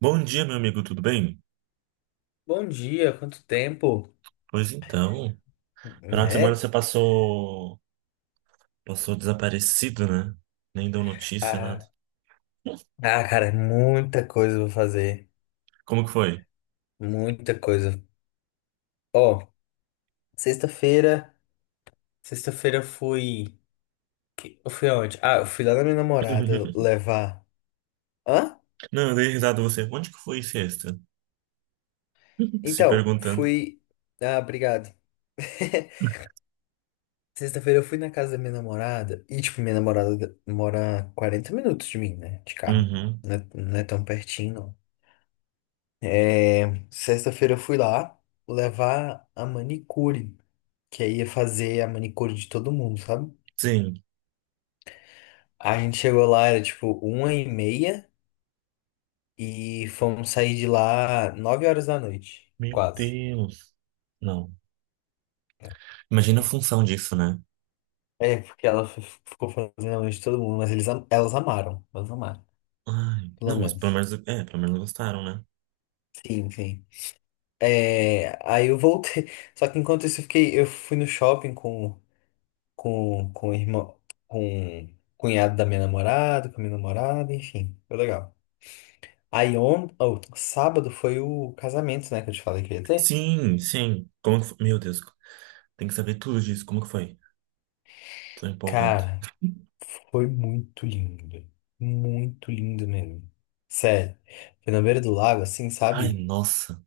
Bom dia, meu amigo, tudo bem? Bom dia, quanto tempo, Pois então, final de semana né? você passou desaparecido, né? Nem deu notícia, nada. Ah, ah, cara, muita coisa pra fazer, Como que foi? muita coisa. Ó, sexta-feira, sexta-feira eu fui, eu fui aonde? Ah, eu fui lá na minha namorada levar. Hã? Não, eu dei risada a você. Onde que foi sexta? Se Então, perguntando. fui. Ah, obrigado. Sexta-feira eu fui na casa da minha namorada e, tipo, minha namorada mora 40 minutos de mim, né? De carro. Uhum. Não é tão pertinho, não. É, sexta-feira eu fui lá levar a manicure. Que aí ia fazer a manicure de todo mundo, sabe? Sim. A gente chegou lá, era tipo uma e meia e fomos sair de lá 9 horas da noite, Meu quase. Deus. Não. Imagina a função disso, né? É, porque ela ficou fazendo a noite de todo mundo, mas elas amaram, Ai, pelo não, mas pelo menos. menos, é, pelo menos gostaram, né? Sim, sim. É, aí eu voltei, só que enquanto isso eu fui no shopping com, com, o irmão, com o cunhado da minha namorada, com a minha namorada, enfim, foi legal. Aí sábado foi o casamento, né, que eu te falei que eu ia ter. Sim, sim. Como que foi? Meu Deus, tem que saber tudo disso. Como que foi? Tô empolgado. Cara, foi muito lindo. Muito lindo mesmo. Sério. Foi na beira do lago, assim, Ai, sabe? nossa.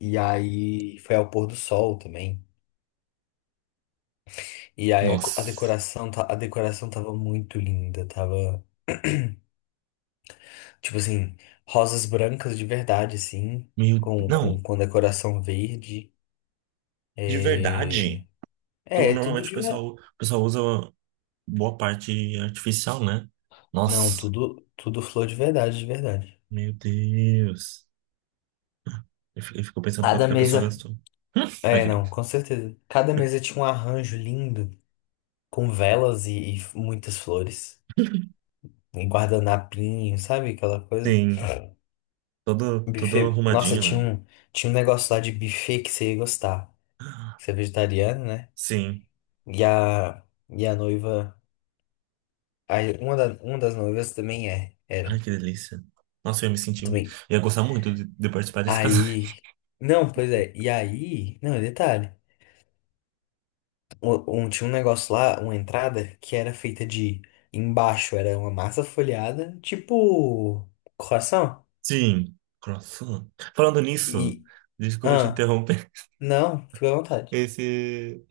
E aí foi ao pôr do sol também. E aí a Nossa. decoração, tava muito linda, tava tipo assim, rosas brancas de verdade, assim, Meu, com, com, não. com decoração verde. De É, verdade, é, tudo normalmente o de verdade. pessoal, o pessoal usa boa parte artificial, né? Não, Nossa, tudo flor de verdade, de verdade. meu Deus. Eu fico pensando quanto Cada que a pessoa mesa. gastou. É, Aquele. não, com certeza. Cada mesa tinha um arranjo lindo, com velas e muitas flores. Em guardanapinho, sabe? Aquela coisa. Sim, todo Buffet. Nossa, arrumadinho, tinha né? um, tinha um negócio lá de buffet que você ia gostar. Você é vegetariano, né? Sim. E a, e a noiva. Aí, uma das noivas também é. Ai, Era. que delícia. Nossa, eu ia me sentir. Também. Eu ia gostar muito de participar desse casamento. Aí. Não, pois é. E aí. Não, detalhe. Tinha um negócio lá, uma entrada, que era feita de. Embaixo era uma massa folhada, tipo. Coração? Sim, croissant. Falando nisso, E. desculpa te Ah, interromper. não, fica à vontade. Esse,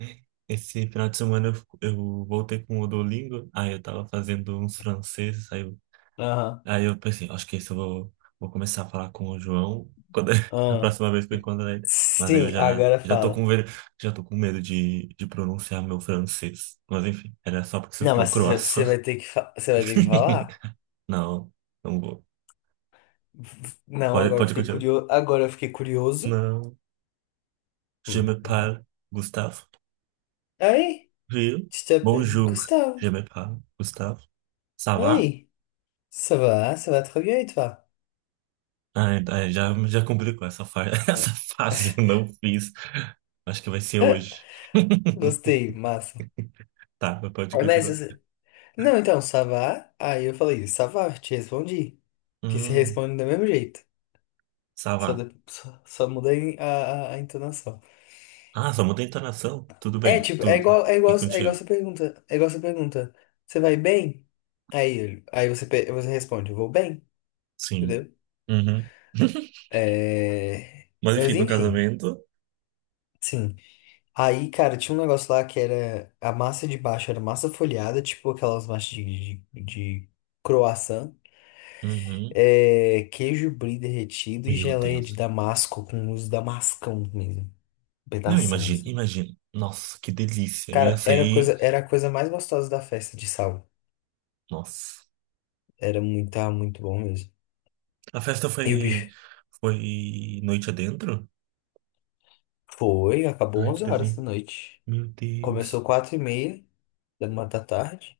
esse final de semana eu, eu voltei com o Duolingo, aí eu tava fazendo uns franceses, aí eu, Aham, aí eu pensei, acho que esse eu vou começar a falar com o João quando, a aham. próxima vez que eu encontrar ele. Mas aí eu Sim, já, agora já tô fala. com medo de pronunciar meu francês. Mas enfim, era só porque você Não, falou mas você croissant. vai ter que, você vai ter que falar? Não, não vou. Não, Pode, agora eu pode fiquei continuar. curioso. Agora eu fiquei curioso. Não, je me Hum. parle, Gustavo. Aí, Viu? je t'appelle Bonjour, Gustavo. je me parle, Gustavo. Ça va? Aí, ça va très bien et toi? Ah, já complicou essa, fa essa Ah, fase, eu não fiz. Acho que vai ser hoje. gostei, massa. Tá, mas pode Mas continuar. Não, então, Savá. Aí eu falei, Savá, te respondi. Que se Hum, responde do mesmo jeito. Só, Savá. da- só, só muda a entonação. Ah, só muda a entonação? Tudo É, bem, tipo, é tudo. igual, é E igual, é igual contigo? essa pergunta. É igual essa pergunta. Você vai bem? Aí, aí você, você responde, vou bem, Sim. entendeu? Uhum. Mas enfim, Mas no enfim, casamento. sim. Aí, cara, tinha um negócio lá que era a massa de baixo, era massa folhada, tipo aquelas massas de, de, croissant. Uhum. É, queijo brie derretido e Meu geleia de Deus. damasco com uso damascão mesmo, um Não, pedação, imagina, assim. imagina. Nossa, que delícia. Eu ia Cara, era a sair. coisa, era a coisa mais gostosa da festa de sal. Nossa. Tava muito bom mesmo. A festa E o foi. bife Foi noite adentro? Acabou Ai, que 11 horas delícia. da noite. Meu Começou Deus. 4 e meia da tarde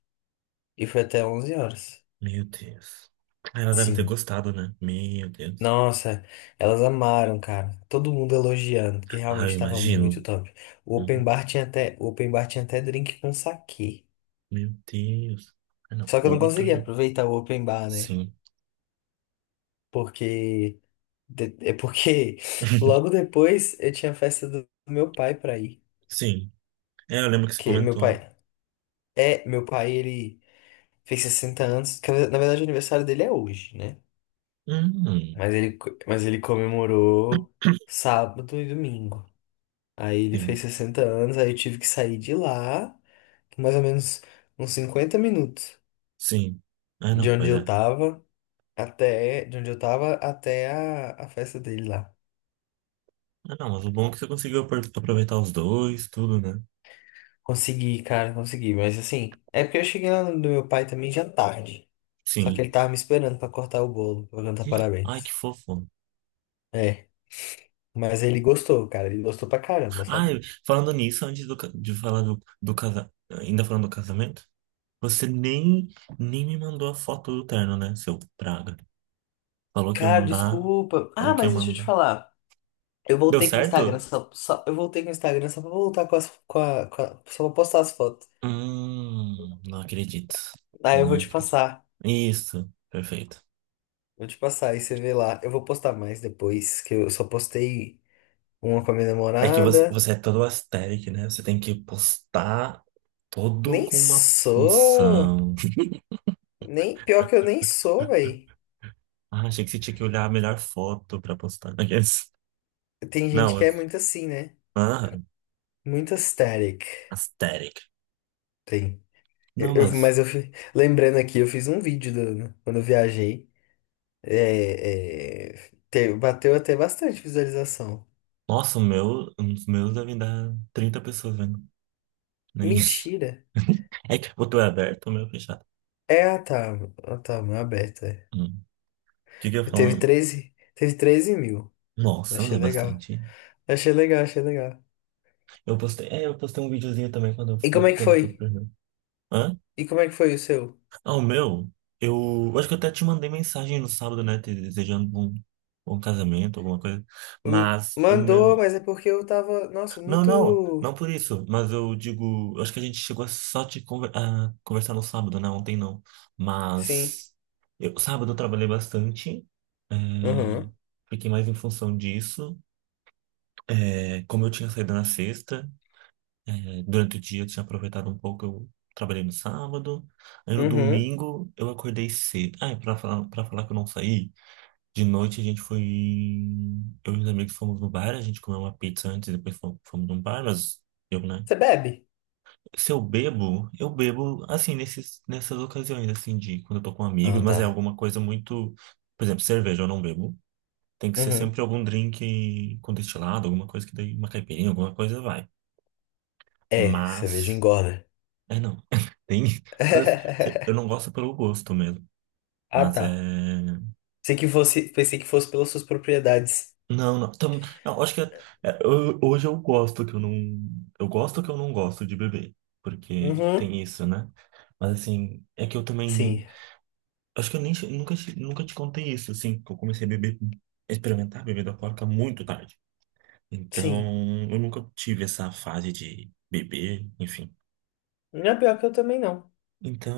e foi até 11 horas. Meu Deus. Ah, ela deve ter Sim. gostado, né? Meu Deus. Nossa, elas amaram, cara. Todo mundo elogiando, porque Ah, eu realmente tava muito imagino. top. O open Uhum. bar tinha até, o open bar tinha até drink com saquê. Meu Deus. Ah, não. Só que eu não Outro. consegui aproveitar o open bar, né? Sim. Porque. É porque logo depois eu tinha a festa do meu pai pra ir. Sim. É, eu lembro que você Que meu pai. comentou. É, meu pai, ele fez 60 anos. Que na verdade o aniversário dele é hoje, né? Hum. Mas ele comemorou sábado e domingo. Aí ele fez Sim. 60 anos, aí eu tive que sair de lá, mais ou menos uns 50 minutos Sim. Ah, de não, onde pois eu é. tava até, de onde eu tava até a festa dele lá. Ah, não, mas o bom é que você conseguiu aproveitar os dois, tudo, né? Consegui, cara, consegui. Mas assim, é porque eu cheguei lá no do meu pai também já tarde. Só que Sim. ele tava me esperando pra cortar o bolo, pra cantar Ai, que parabéns. fofo. É, mas ele gostou, cara. Ele gostou pra caramba, sabe? Ai, falando nisso, antes de falar do casamento, ainda falando do casamento, você nem me mandou a foto do terno, né, seu praga? Falou que ia Cara, mandar. desculpa. Ah, Falou que ia mas deixa eu te mandar. falar. Eu Deu voltei com o Instagram certo? só, pra voltar com as, com a- só pra postar as fotos. Não acredito. Aí eu vou Não te acredito. passar. Isso, perfeito. Vou te passar, aí você vê lá. Eu vou postar mais depois, que eu só postei uma com a minha É que você, namorada. você é todo asteric, né? Você tem que postar todo Nem com uma sou. função. Nem pior que eu nem sou, velho. Ah, achei que você tinha que olhar a melhor foto pra postar. Aqueles- Tem Não, gente que é mas. muito assim, né? Ah, Muito aesthetic. asteric. Tem. Não, mas. Mas lembrando aqui, eu fiz um vídeo quando eu viajei. É, bateu até bastante visualização. Nossa, o meu, os meus devem dar 30 pessoas vendo. Nem isso. Mentira. É que o teu é aberto, o meu é fechado. É, ah, tá. Ah, tá, mão aberta. É. Hum. O que que eu ia Eu teve falar? treze teve treze mil. Nossa, mas Achei é legal. bastante. Achei legal, achei legal. Eu postei um videozinho também quando eu E como fui, é que quando eu foi? fui pro Rio. Hã? E como é que foi o seu? Ah, o meu? Eu acho que eu até te mandei mensagem no sábado, né? Te desejando um casamento, alguma coisa. Mas o Mandou, meu. mas é porque eu tava, nossa, Não, muito. não, não por isso. Mas eu digo. Eu acho que a gente chegou a conversar no sábado, né? Ontem não. Sim. Mas. Sábado eu trabalhei bastante. é, Uhum. fiquei mais em função disso. É, como eu tinha saído na sexta. É, durante o dia eu tinha aproveitado um pouco, eu trabalhei no sábado. Aí no Uhum. domingo eu acordei cedo. Ah, e pra falar que eu não saí, de noite a gente foi. Eu e os amigos fomos no bar, a gente comeu uma pizza antes, depois fomos num bar, mas eu, né? Você bebe? Se eu bebo, eu bebo assim, nesses, nessas ocasiões, assim, de quando eu tô com Ah, amigos, mas tá. é alguma coisa muito. Por exemplo, cerveja eu não bebo. Tem que ser Uhum. sempre algum drink com destilado, alguma coisa que daí, uma caipirinha, alguma coisa vai. É, cerveja Mas. engorda. É, não. Tem. mas, assim, eu não gosto pelo gosto mesmo. Ah, Mas é. tá. Pensei que fosse pelas suas propriedades. Não, não. Tam... Não, acho que hoje eu gosto que eu não. Eu gosto que eu não gosto de beber. Porque Uhum. tem isso, né? Mas assim, é que eu também. Sim, Acho que eu nem, nunca, nunca te contei isso, assim, que eu comecei a beber, a experimentar bebida alcoólica muito tarde. sim. Então, eu nunca tive essa fase de beber, enfim. Não é pior que eu também não.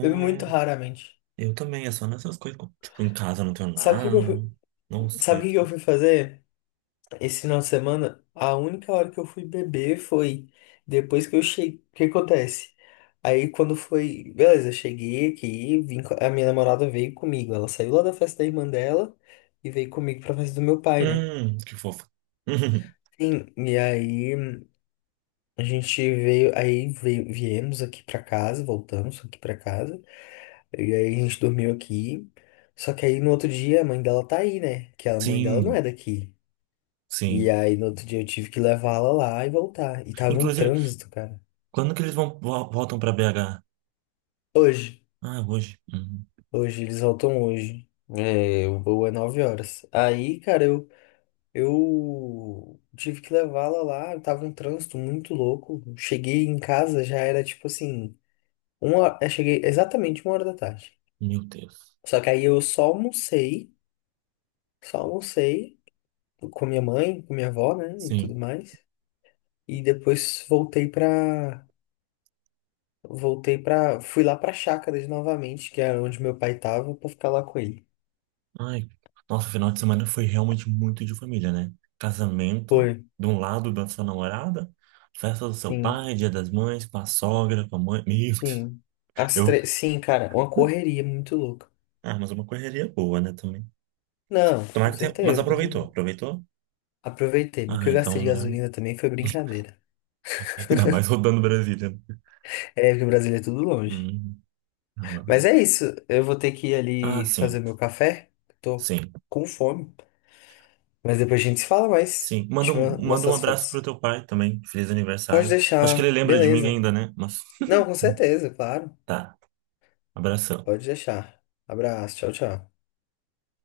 Bebo muito é. raramente. Eu também, é só nessas coisas. Tipo, em casa eu não tenho Sabe o que nada. que eu fui, Não sabe o saio. que que eu fui fazer esse final de semana? A única hora que eu fui beber foi depois que eu cheguei. O que acontece? Aí quando foi, beleza, eu cheguei aqui, a minha namorada veio comigo. Ela saiu lá da festa da irmã dela e veio comigo pra festa do meu pai, né? Que fofo. Sim, e aí a gente veio, aí veio, viemos aqui pra casa, voltamos aqui pra casa, e aí a gente dormiu aqui. Só que aí no outro dia a mãe dela tá aí, né? Que a mãe dela não é Sim, daqui. E sim. aí no outro dia eu tive que levá-la lá e voltar. E tava um Inclusive, trânsito, cara. quando que eles voltam pra BH? Hoje, Ah, hoje. Hoje, eles voltam hoje. É, o voo é 9 horas. Aí, cara, eu tive que levá-la lá, tava um trânsito muito louco. Cheguei em casa, já era tipo assim, eu cheguei exatamente uma hora da tarde. Meu Deus. Só que aí eu só almocei com minha mãe, com minha avó, né, e tudo Sim. mais. E depois fui lá pra Chácaras novamente, que era onde meu pai tava, pra ficar lá com ele. Ai, nossa, o final de semana foi realmente muito de família, né? Casamento, Foi, de um lado da sua namorada, festa do seu sim, pai, dia das mães, com a sogra, com a mãe. Meu Deus. sim. As Eu. três, sim, cara, uma correria muito louca. Ah, mas é uma correria boa, né, também. Não, Tomara com que tenha. Mas certeza, com aproveitou, certeza. aproveitou? Aproveitei, mas o que Ah, eu gastei então de melhor. gasolina também foi brincadeira. Ainda mais rodando Brasília. É, porque o Brasil é tudo longe. Hum, não, não, é. Mas é isso, eu vou ter que ir Ah, ali fazer sim, meu café, tô sim, com fome. Mas depois a gente se fala mais. sim. Manda Te um, manda mostro um as abraço pro fotos. teu pai também. Feliz Pode aniversário. Acho que ele deixar, lembra de mim beleza. ainda, né? Mas Não, com certeza, claro. tá, abração. Pode deixar. Abraço, tchau, tchau.